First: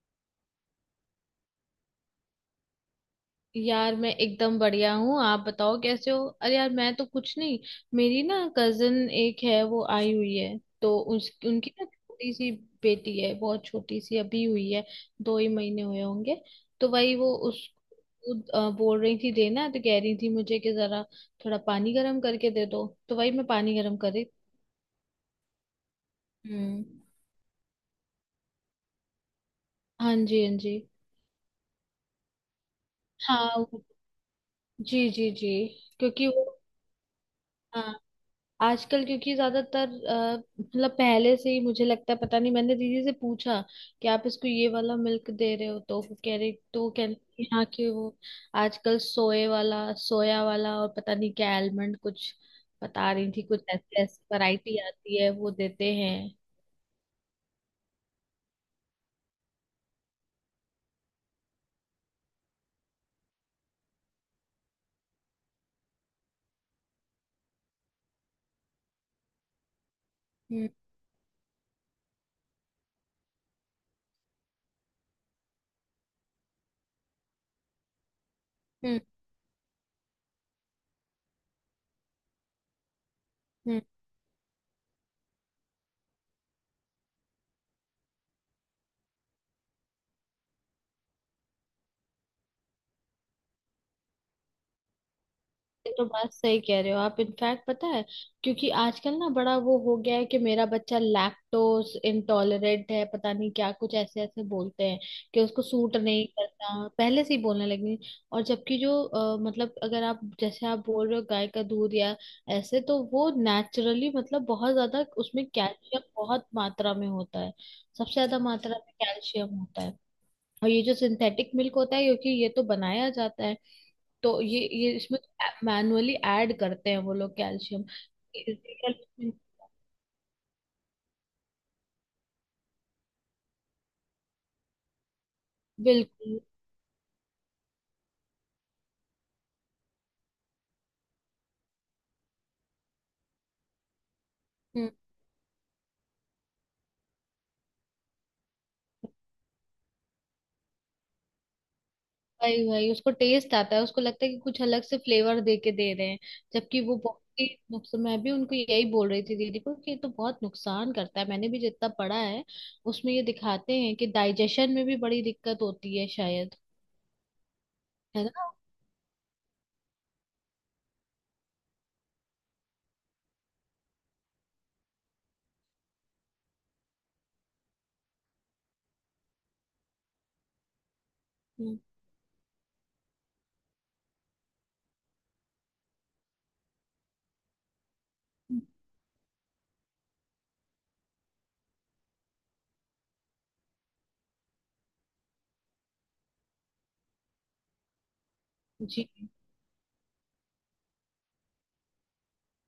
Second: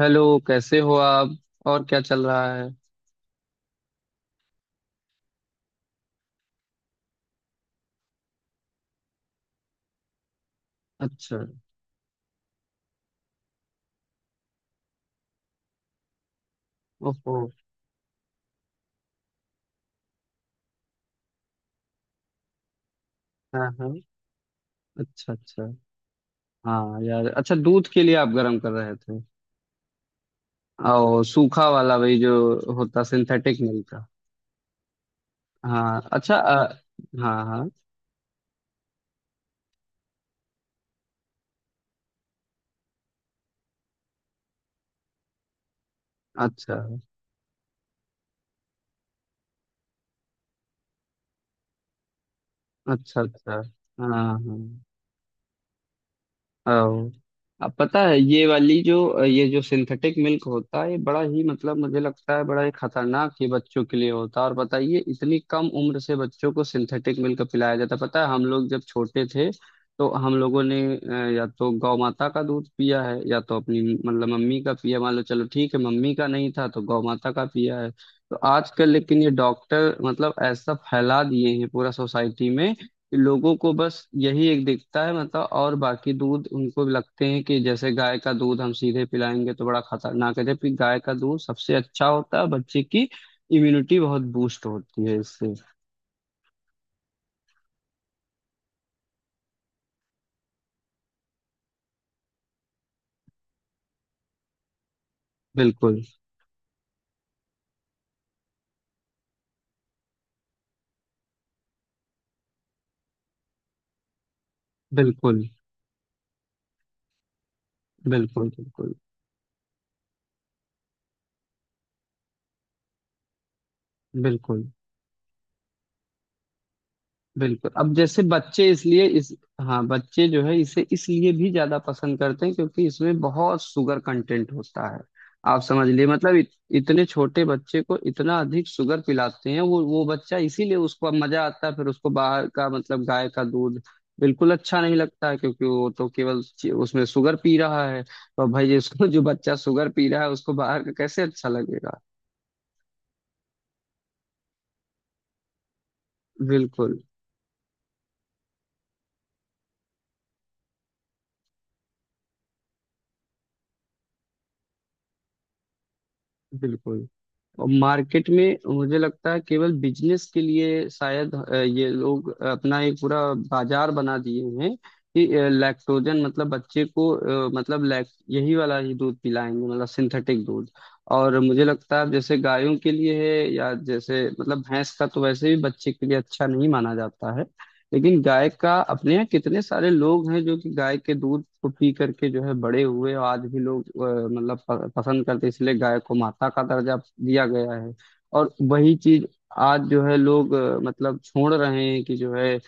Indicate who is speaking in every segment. Speaker 1: Hello. कैसे हो आप? और क्या चल रहा है?
Speaker 2: यार मैं एकदम बढ़िया हूँ। आप बताओ कैसे हो। अरे यार मैं तो कुछ नहीं। मेरी ना कजन एक है, वो आई हुई है। तो उस
Speaker 1: अच्छा।
Speaker 2: उनकी ना छोटी सी बेटी है, बहुत छोटी सी अभी हुई है। दो ही महीने हुए होंगे। तो वही वो
Speaker 1: ओहो।
Speaker 2: उसको बोल रही थी देना, तो कह रही थी मुझे कि जरा थोड़ा पानी गर्म करके दे दो, तो वही मैं
Speaker 1: हाँ
Speaker 2: पानी
Speaker 1: हाँ।
Speaker 2: गर्म कर रही।
Speaker 1: अच्छा अच्छा।
Speaker 2: हम्म।
Speaker 1: हाँ यार, अच्छा दूध के लिए आप गर्म कर रहे थे?
Speaker 2: हाँ जी, हाँ जी।
Speaker 1: और सूखा वाला वही जो होता
Speaker 2: हाँ
Speaker 1: सिंथेटिक
Speaker 2: वो-
Speaker 1: मिल्क का।
Speaker 2: जी जी जी।
Speaker 1: हाँ
Speaker 2: क्योंकि
Speaker 1: अच्छा,
Speaker 2: वो,
Speaker 1: हाँ हाँ।
Speaker 2: हाँ, आजकल क्योंकि ज्यादातर मतलब पहले से ही मुझे लगता है, पता नहीं, मैंने दीदी से पूछा कि आप इसको ये वाला मिल्क दे रहे हो, तो वो कह रही,
Speaker 1: अच्छा
Speaker 2: तो वो कहती है, हाँ कि वो आजकल सोए वाला सोया वाला और पता नहीं क्या आलमंड, कुछ बता
Speaker 1: अच्छा।
Speaker 2: रही थी,
Speaker 1: अच्छा।
Speaker 2: कुछ ऐसे
Speaker 1: हाँ
Speaker 2: ऐसे
Speaker 1: हाँ।
Speaker 2: वैरायटी आती है वो देते हैं।
Speaker 1: अब अब पता है ये वाली जो ये जो सिंथेटिक मिल्क होता है ये बड़ा ही मतलब मुझे लगता है बड़ा ही खतरनाक ये बच्चों के लिए होता है। और बताइए, इतनी कम उम्र से बच्चों को सिंथेटिक मिल्क पिलाया जाता है। पता है हम लोग जब छोटे थे तो हम लोगों
Speaker 2: हम्म।
Speaker 1: ने या तो गौ माता का दूध पिया है या तो अपनी मतलब मम्मी का पिया। मान लो चलो ठीक है, मम्मी का नहीं था तो गौ माता का पिया है। तो आजकल लेकिन ये डॉक्टर मतलब ऐसा फैला दिए हैं पूरा सोसाइटी में, लोगों को
Speaker 2: हम्म।
Speaker 1: बस यही एक दिखता है मतलब। और बाकी दूध उनको लगते हैं कि जैसे गाय का दूध हम सीधे पिलाएंगे तो बड़ा खतरनाक है, जबकि गाय का दूध सबसे अच्छा होता है बच्चे की इम्यूनिटी बहुत बूस्ट होती है इससे।
Speaker 2: ये तो बात सही कह रहे हो आप। इनफैक्ट पता है, क्योंकि आजकल ना बड़ा वो हो गया है कि मेरा बच्चा लैक्टोज इंटॉलरेंट है, पता नहीं क्या, कुछ ऐसे ऐसे बोलते हैं कि उसको सूट
Speaker 1: बिल्कुल।
Speaker 2: नहीं करता, पहले से ही बोलने लगी। और जबकि जो मतलब अगर आप, जैसे आप बोल रहे हो गाय का दूध या ऐसे, तो वो नेचुरली, मतलब बहुत ज्यादा
Speaker 1: बिल्कुल।
Speaker 2: उसमें कैल्शियम बहुत मात्रा में होता है। सबसे ज्यादा
Speaker 1: बिल्कुल।
Speaker 2: मात्रा में
Speaker 1: बिल्कुल।
Speaker 2: कैल्शियम होता है। और ये जो सिंथेटिक मिल्क होता है, क्योंकि ये तो बनाया जाता है, तो ये
Speaker 1: बिल्कुल।
Speaker 2: ये इसमें मैनुअली ऐड करते हैं वो लोग
Speaker 1: बिल्कुल
Speaker 2: कैल्शियम।
Speaker 1: अब जैसे बच्चे इसलिए इस हाँ बच्चे जो है इसे इसलिए भी ज्यादा पसंद करते हैं क्योंकि इसमें बहुत शुगर कंटेंट होता है। आप समझ लिए मतलब
Speaker 2: बिल्कुल।
Speaker 1: इतने छोटे बच्चे को इतना अधिक शुगर पिलाते हैं। वो बच्चा इसीलिए उसको अब मजा आता है। फिर उसको बाहर का मतलब गाय का दूध बिल्कुल अच्छा
Speaker 2: हम्म,
Speaker 1: नहीं लगता है क्योंकि वो तो केवल उसमें शुगर पी रहा है। तो भाई, इसको जो बच्चा शुगर पी रहा है उसको बाहर का कैसे अच्छा लगेगा?
Speaker 2: वही वही उसको टेस्ट आता है, उसको लगता है कि कुछ अलग से फ्लेवर दे के दे रहे हैं। जबकि वो
Speaker 1: बिल्कुल।
Speaker 2: बहुत ही नुकसान। मैं भी उनको यही बोल रही थी दीदी को कि ये तो बहुत नुकसान करता है। मैंने भी जितना पढ़ा है, उसमें ये दिखाते हैं कि डाइजेशन में भी बड़ी दिक्कत होती है शायद।
Speaker 1: बिल्कुल। और
Speaker 2: है
Speaker 1: मार्केट
Speaker 2: ना।
Speaker 1: में मुझे लगता है केवल बिजनेस के लिए शायद ये लोग अपना एक पूरा बाजार बना दिए हैं कि लैक्टोजन मतलब बच्चे को मतलब लैक यही वाला ही दूध पिलाएंगे मतलब सिंथेटिक दूध। और मुझे
Speaker 2: हम्म,
Speaker 1: लगता है जैसे गायों के लिए है या जैसे मतलब भैंस का तो वैसे भी बच्चे के लिए अच्छा नहीं माना जाता है। लेकिन गाय का अपने यहाँ कितने सारे लोग हैं जो कि गाय के दूध को पी करके जो है बड़े हुए और आज भी लोग मतलब पसंद करते हैं, इसलिए गाय को माता का दर्जा दिया गया है। और वही
Speaker 2: जी।
Speaker 1: चीज आज जो है लोग मतलब छोड़ रहे हैं कि जो है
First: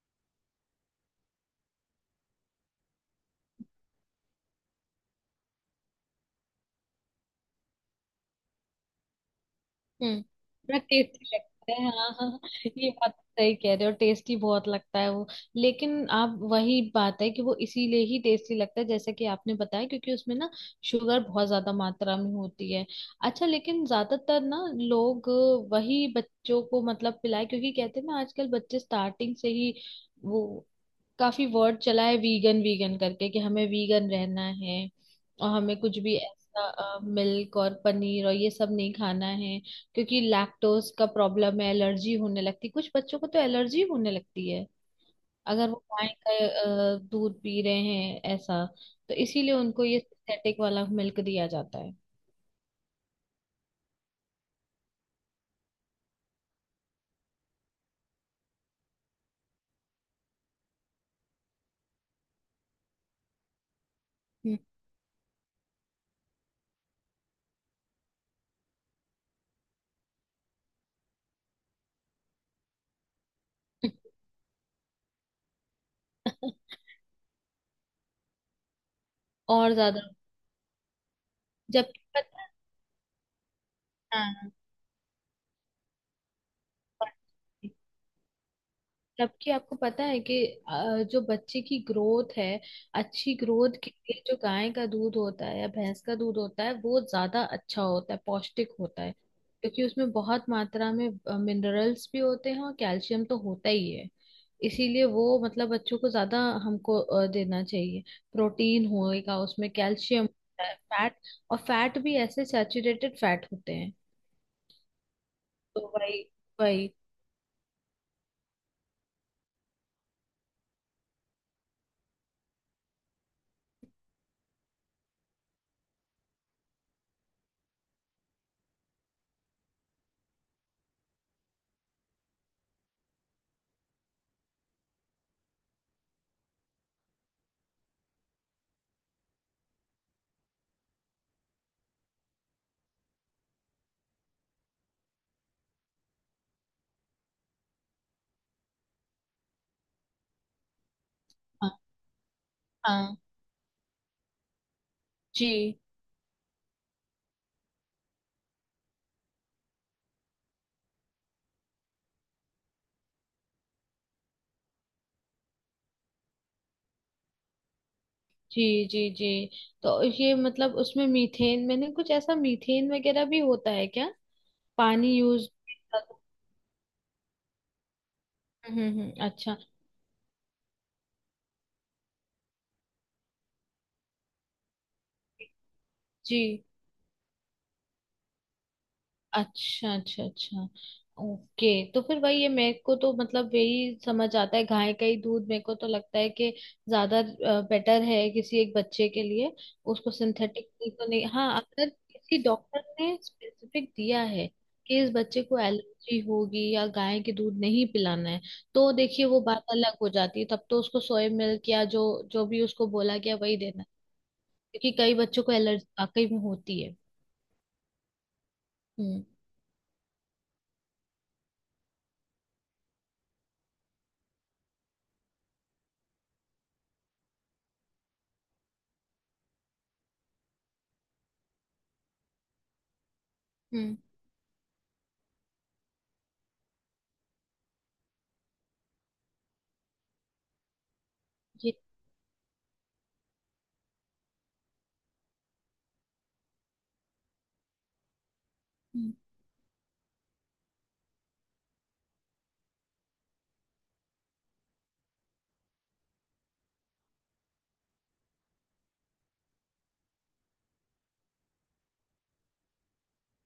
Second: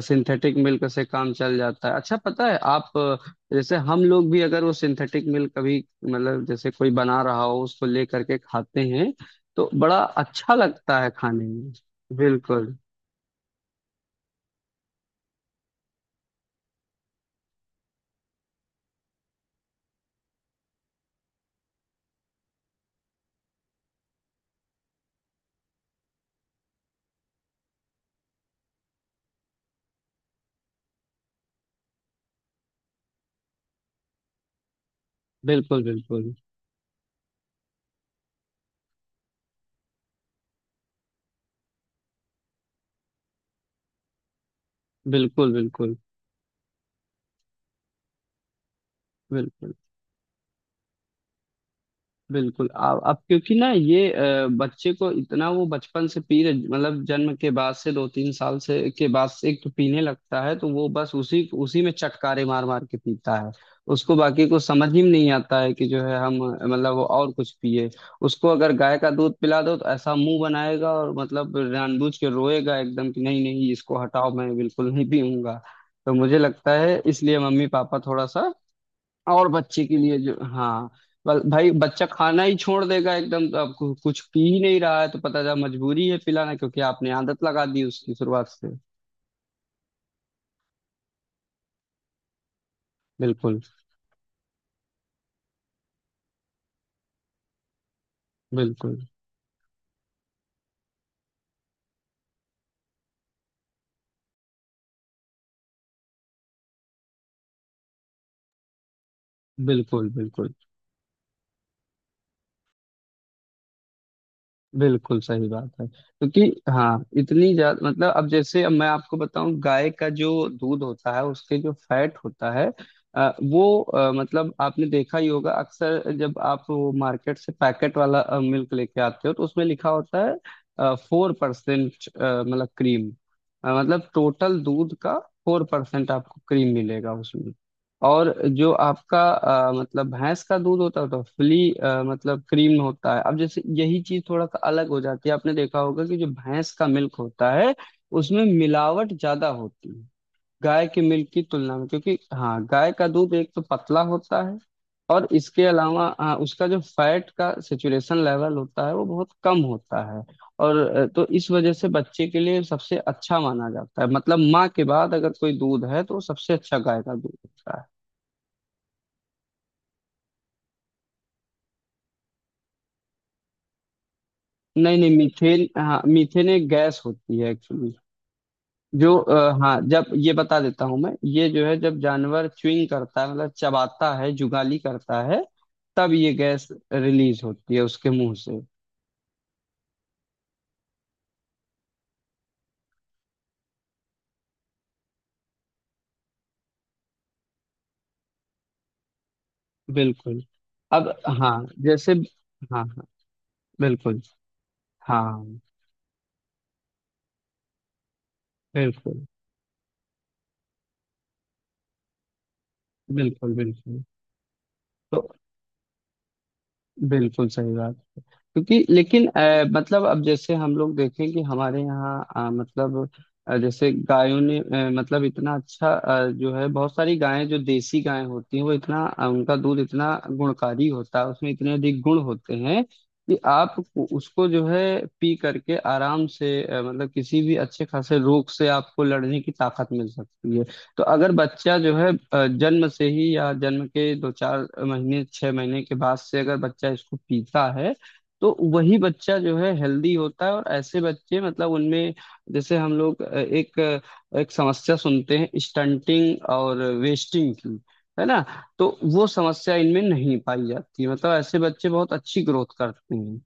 Speaker 1: सिंथेटिक मिल्क से काम चल जाता है। अच्छा पता है आप जैसे हम लोग भी अगर वो सिंथेटिक मिल्क कभी मतलब जैसे कोई बना रहा हो उसको ले करके खाते हैं तो बड़ा
Speaker 2: हम्म,
Speaker 1: अच्छा
Speaker 2: बड़ा
Speaker 1: लगता है
Speaker 2: टेस्टी
Speaker 1: खाने में।
Speaker 2: लगता है, हाँ हाँ हाँ।
Speaker 1: बिल्कुल।
Speaker 2: ये बात तो सही कह रहे हो, टेस्टी बहुत लगता है वो। लेकिन आप वही बात है कि वो इसीलिए ही टेस्टी लगता है जैसे कि आपने बताया, क्योंकि उसमें ना शुगर बहुत ज्यादा मात्रा में होती है। अच्छा लेकिन ज्यादातर ना लोग वही बच्चों को मतलब पिलाए, क्योंकि कहते हैं ना आजकल बच्चे स्टार्टिंग से ही वो, काफी वर्ड चला है वीगन वीगन करके, कि हमें वीगन रहना है और हमें
Speaker 1: बिल्कुल।
Speaker 2: कुछ भी
Speaker 1: बिल्कुल।
Speaker 2: ऐसा मिल्क और पनीर और ये सब नहीं खाना है क्योंकि लैक्टोज का प्रॉब्लम है, एलर्जी होने लगती है। कुछ बच्चों को तो एलर्जी होने लगती है
Speaker 1: बिल्कुल।
Speaker 2: अगर वो
Speaker 1: बिल्कुल।
Speaker 2: गाय का दूध पी रहे हैं ऐसा। तो इसीलिए
Speaker 1: बिल्कुल।
Speaker 2: उनको ये सिंथेटिक वाला मिल्क दिया जाता है।
Speaker 1: बिल्कुल। अब क्योंकि ना ये बच्चे को इतना वो बचपन से पी रहे मतलब जन्म के बाद से दो तीन साल से के बाद से एक तो पीने लगता है तो वो बस उसी उसी में चटकारे मार मार के पीता है। उसको बाकी
Speaker 2: हम्म।
Speaker 1: कुछ समझ ही नहीं आता है कि जो है हम मतलब वो और कुछ पिए। उसको अगर गाय का दूध पिला दो तो ऐसा मुंह बनाएगा और मतलब जानबूझ के रोएगा एकदम कि नहीं नहीं इसको हटाओ मैं बिल्कुल नहीं पीऊंगा। तो मुझे लगता है इसलिए मम्मी पापा थोड़ा सा और
Speaker 2: और
Speaker 1: बच्चे के
Speaker 2: ज्यादा
Speaker 1: लिए जो हाँ भाई
Speaker 2: जबकि
Speaker 1: बच्चा खाना
Speaker 2: पता-,
Speaker 1: ही छोड़ देगा एकदम, तो अब कुछ पी
Speaker 2: हाँ,
Speaker 1: ही नहीं रहा है तो पता चला मजबूरी है पिलाना क्योंकि आपने आदत लगा दी उसकी शुरुआत से।
Speaker 2: जबकि आपको पता है कि जो बच्चे की ग्रोथ है, अच्छी
Speaker 1: बिल्कुल।
Speaker 2: ग्रोथ के लिए जो गाय का दूध होता है या भैंस का दूध होता है वो ज्यादा अच्छा होता है, पौष्टिक
Speaker 1: बिल्कुल।
Speaker 2: होता है। क्योंकि उसमें बहुत मात्रा में मिनरल्स भी होते हैं और कैल्शियम तो होता ही है। इसीलिए वो मतलब बच्चों को ज्यादा हमको देना चाहिए। प्रोटीन होएगा, उसमें
Speaker 1: बिल्कुल।
Speaker 2: कैल्शियम
Speaker 1: बिल्कुल।
Speaker 2: होता है, फैट, और फैट भी ऐसे सैचुरेटेड फैट होते हैं।
Speaker 1: बिल्कुल सही बात है।
Speaker 2: तो वही
Speaker 1: क्योंकि
Speaker 2: वही,
Speaker 1: हाँ इतनी ज्यादा मतलब अब जैसे अब मैं आपको बताऊं गाय का जो दूध होता है उसके जो फैट होता है वो मतलब आपने देखा ही होगा अक्सर जब आप वो मार्केट से पैकेट वाला मिल्क लेके आते हो तो उसमें लिखा होता है 4%, मतलब क्रीम। मतलब टोटल दूध का 4% आपको क्रीम मिलेगा उसमें। और जो आपका मतलब भैंस का दूध होता है तो फुली मतलब क्रीम होता है। अब जैसे यही चीज थोड़ा सा अलग हो जाती है। आपने देखा होगा कि जो भैंस का मिल्क होता है उसमें मिलावट ज्यादा होती है गाय के मिल्क की
Speaker 2: हाँ
Speaker 1: तुलना में। क्योंकि हाँ गाय का
Speaker 2: हाँ।
Speaker 1: दूध एक तो पतला होता है और
Speaker 2: जी
Speaker 1: इसके अलावा हाँ, उसका जो फैट का सेचुरेशन लेवल होता है वो बहुत कम होता है। और तो इस वजह से बच्चे के लिए सबसे अच्छा माना जाता है मतलब माँ के बाद अगर कोई दूध है तो वो सबसे अच्छा गाय का दूध होता है।
Speaker 2: जी जी जी। तो ये मतलब उसमें मीथेन, मैंने कुछ ऐसा मीथेन वगैरह भी होता है क्या।
Speaker 1: नहीं
Speaker 2: पानी
Speaker 1: नहीं
Speaker 2: यूज
Speaker 1: मीथेन, हाँ
Speaker 2: हम्म।
Speaker 1: मीथेन एक गैस होती है एक्चुअली जो
Speaker 2: अच्छा।
Speaker 1: हाँ जब ये बता देता हूँ मैं ये जो है जब जानवर च्युइंग करता है मतलब चबाता है जुगाली करता है तब ये
Speaker 2: जी,
Speaker 1: गैस रिलीज होती है उसके मुंह से।
Speaker 2: अच्छा अच्छा अच्छा। ओके। तो फिर वही है, मेरे को तो मतलब यही समझ आता है गाय का ही दूध। मेरे को तो लगता है कि ज्यादा बेटर है किसी एक बच्चे के लिए, उसको
Speaker 1: बिल्कुल।
Speaker 2: सिंथेटिक तो
Speaker 1: अब
Speaker 2: नहीं। हाँ
Speaker 1: हाँ
Speaker 2: अगर
Speaker 1: जैसे
Speaker 2: किसी डॉक्टर
Speaker 1: हाँ हाँ
Speaker 2: ने स्पेसिफिक
Speaker 1: बिल्कुल।
Speaker 2: दिया है कि इस बच्चे को
Speaker 1: हाँ
Speaker 2: एलर्जी होगी या गाय के दूध नहीं पिलाना है, तो
Speaker 1: बिल्कुल।
Speaker 2: देखिए वो बात अलग हो जाती है, तब तो उसको सोया मिल्क या जो, जो भी उसको बोला गया
Speaker 1: बिल्कुल।
Speaker 2: वही देना,
Speaker 1: बिल्कुल।
Speaker 2: क्योंकि कई
Speaker 1: तो
Speaker 2: बच्चों को एलर्जी वाकई में होती है।
Speaker 1: बिल्कुल सही बात। क्योंकि
Speaker 2: हम्म।
Speaker 1: लेकिन मतलब अब जैसे हम लोग देखें कि हमारे यहाँ मतलब जैसे गायों ने मतलब इतना अच्छा जो है बहुत सारी गायें जो देसी गायें होती हैं वो इतना उनका दूध इतना गुणकारी होता है उसमें इतने अधिक गुण होते हैं कि आप
Speaker 2: हम्म।
Speaker 1: उसको जो है पी करके आराम से मतलब किसी भी अच्छे खासे रोग से आपको लड़ने की ताकत मिल सकती है। तो अगर
Speaker 2: ये
Speaker 1: बच्चा जो है जन्म से ही या जन्म के दो चार महीने 6 महीने के बाद से अगर बच्चा इसको पीता है तो वही
Speaker 2: हम्म।
Speaker 1: बच्चा जो है हेल्दी होता है। और ऐसे बच्चे मतलब उनमें जैसे हम लोग एक समस्या सुनते हैं स्टंटिंग और वेस्टिंग की, है ना? तो वो समस्या इनमें नहीं पाई जाती मतलब ऐसे बच्चे बहुत अच्छी ग्रोथ करते हैं।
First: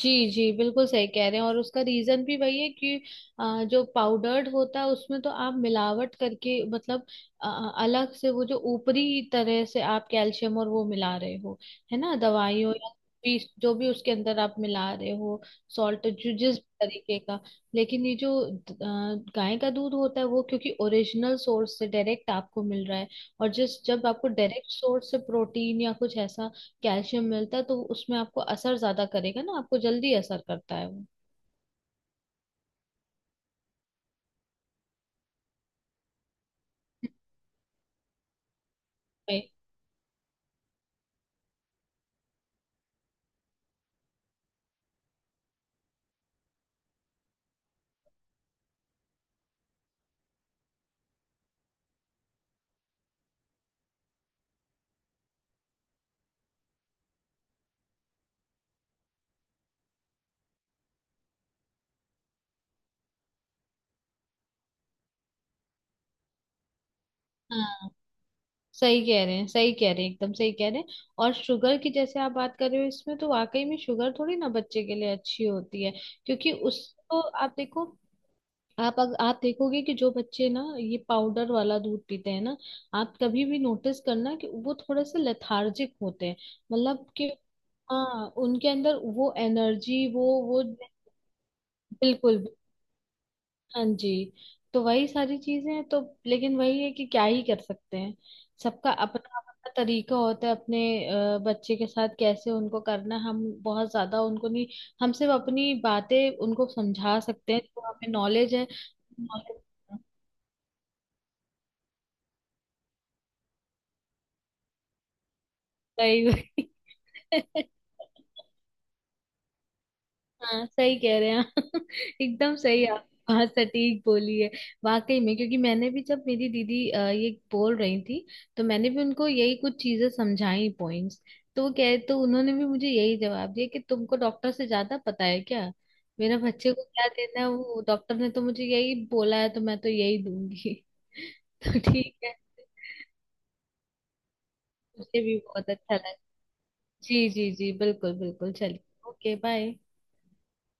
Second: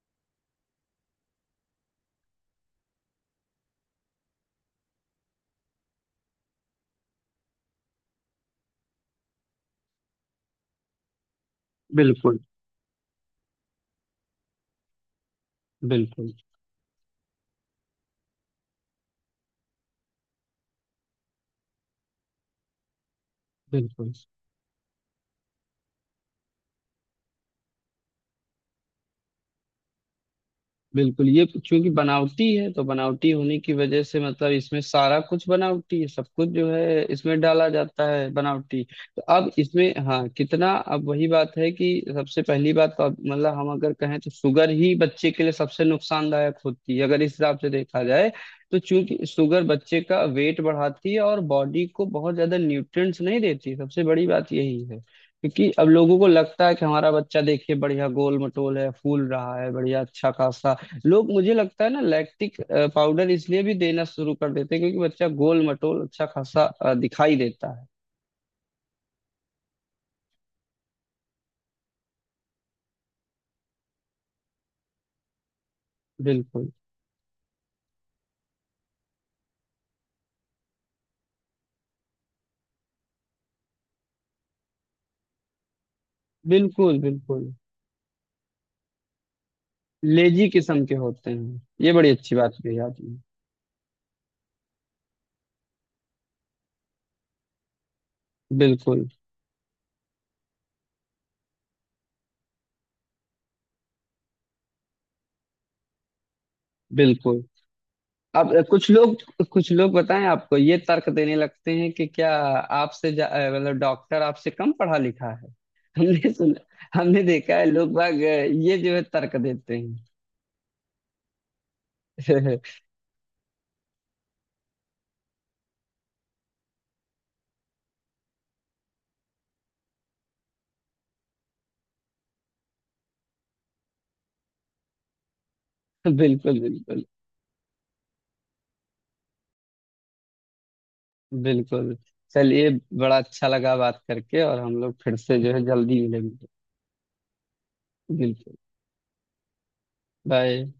Speaker 2: जी जी बिल्कुल सही कह रहे हैं। और उसका रीजन भी वही है कि जो पाउडर्ड होता है उसमें तो आप मिलावट करके मतलब अ, अलग से वो, जो ऊपरी तरह से आप कैल्शियम और वो मिला रहे हो, है ना,
Speaker 1: बिल्कुल।
Speaker 2: दवाइयों या भी जो भी उसके अंदर आप मिला रहे हो, सॉल्ट,
Speaker 1: बिल्कुल।
Speaker 2: जो जिस तरीके का। लेकिन ये जो द- गाय का दूध होता है वो क्योंकि ओरिजिनल सोर्स से डायरेक्ट आपको मिल रहा है। और जिस जब
Speaker 1: बिल्कुल।
Speaker 2: आपको डायरेक्ट सोर्स से प्रोटीन या कुछ ऐसा कैल्शियम मिलता है, तो उसमें आपको असर ज्यादा करेगा ना, आपको जल्दी असर करता है वो।
Speaker 1: बिल्कुल ये क्योंकि बनावटी है तो बनावटी होने की वजह से मतलब इसमें सारा कुछ बनावटी है, सब कुछ जो है इसमें डाला जाता है बनावटी। तो
Speaker 2: भाई,
Speaker 1: अब इसमें हाँ कितना अब वही बात है कि सबसे पहली बात तो अब मतलब हम अगर कहें तो शुगर ही बच्चे के लिए सबसे नुकसानदायक होती है अगर इस हिसाब से देखा जाए। तो चूंकि शुगर बच्चे का वेट बढ़ाती है और बॉडी को बहुत ज्यादा न्यूट्रिएंट्स नहीं देती, सबसे बड़ी बात यही है। क्योंकि अब लोगों को लगता है कि हमारा बच्चा देखिए बढ़िया गोल मटोल है फूल रहा है बढ़िया अच्छा खासा। लोग मुझे लगता है ना लैक्टिक पाउडर इसलिए भी देना शुरू कर देते हैं क्योंकि बच्चा गोल मटोल अच्छा खासा दिखाई देता है।
Speaker 2: हाँ, सही कह रहे हैं, सही कह रहे हैं, एकदम सही कह रहे हैं। और शुगर की जैसे आप बात कर रहे हो, इसमें तो वाकई में शुगर थोड़ी ना बच्चे के लिए अच्छी होती है। क्योंकि
Speaker 1: बिल्कुल।
Speaker 2: उसको आप देखो, आप देखोगे कि जो बच्चे ना ये पाउडर वाला दूध पीते हैं ना, आप कभी भी नोटिस करना कि वो थोड़े से लेथार्जिक होते हैं,
Speaker 1: बिल्कुल।
Speaker 2: मतलब कि
Speaker 1: बिल्कुल
Speaker 2: हाँ उनके अंदर वो एनर्जी, वो
Speaker 1: लेजी
Speaker 2: वो
Speaker 1: किस्म के होते हैं ये, बड़ी अच्छी
Speaker 2: बिल्कुल।
Speaker 1: बात कही आपने।
Speaker 2: हाँ जी। तो वही सारी चीजें हैं। तो लेकिन वही है कि क्या ही कर सकते हैं। सबका
Speaker 1: बिल्कुल।
Speaker 2: अपना अपना तरीका होता है अपने बच्चे के साथ कैसे उनको करना है। हम बहुत ज्यादा उनको नहीं, हम सिर्फ अपनी बातें उनको समझा
Speaker 1: बिल्कुल
Speaker 2: सकते हैं जो हमें
Speaker 1: अब
Speaker 2: नॉलेज है।
Speaker 1: कुछ लोग
Speaker 2: नॉलेज।
Speaker 1: कुछ लोग बताएं आपको ये तर्क देने लगते हैं कि क्या आपसे मतलब डॉक्टर आपसे कम पढ़ा लिखा है? हमने
Speaker 2: सही।
Speaker 1: सुना, हमने देखा है लोग बाग ये जो है तर्क देते हैं।
Speaker 2: हाँ सही कह रहे हैं आप। एकदम सही आप बात सटीक बोली है वाकई में। क्योंकि मैंने भी जब मेरी दीदी ये बोल रही थी, तो मैंने भी उनको यही कुछ चीजें समझाई, पॉइंट्स, तो वो कह तो उन्होंने भी मुझे यही जवाब दिया कि तुमको डॉक्टर से ज्यादा पता है क्या, मेरे
Speaker 1: बिल्कुल।
Speaker 2: बच्चे को
Speaker 1: बिल्कुल।
Speaker 2: क्या देना है, वो डॉक्टर ने तो मुझे यही बोला है तो मैं तो यही दूंगी। तो
Speaker 1: बिल्कुल
Speaker 2: ठीक है।
Speaker 1: चलिए, बड़ा अच्छा लगा बात करके और हम लोग फिर
Speaker 2: मुझे भी
Speaker 1: से जो है
Speaker 2: बहुत अच्छा
Speaker 1: जल्दी
Speaker 2: लगा।
Speaker 1: मिलेंगे।
Speaker 2: जी जी जी, बिल्कुल बिल्कुल,
Speaker 1: बिल्कुल।
Speaker 2: चलिए। Okay bye.
Speaker 1: बाय।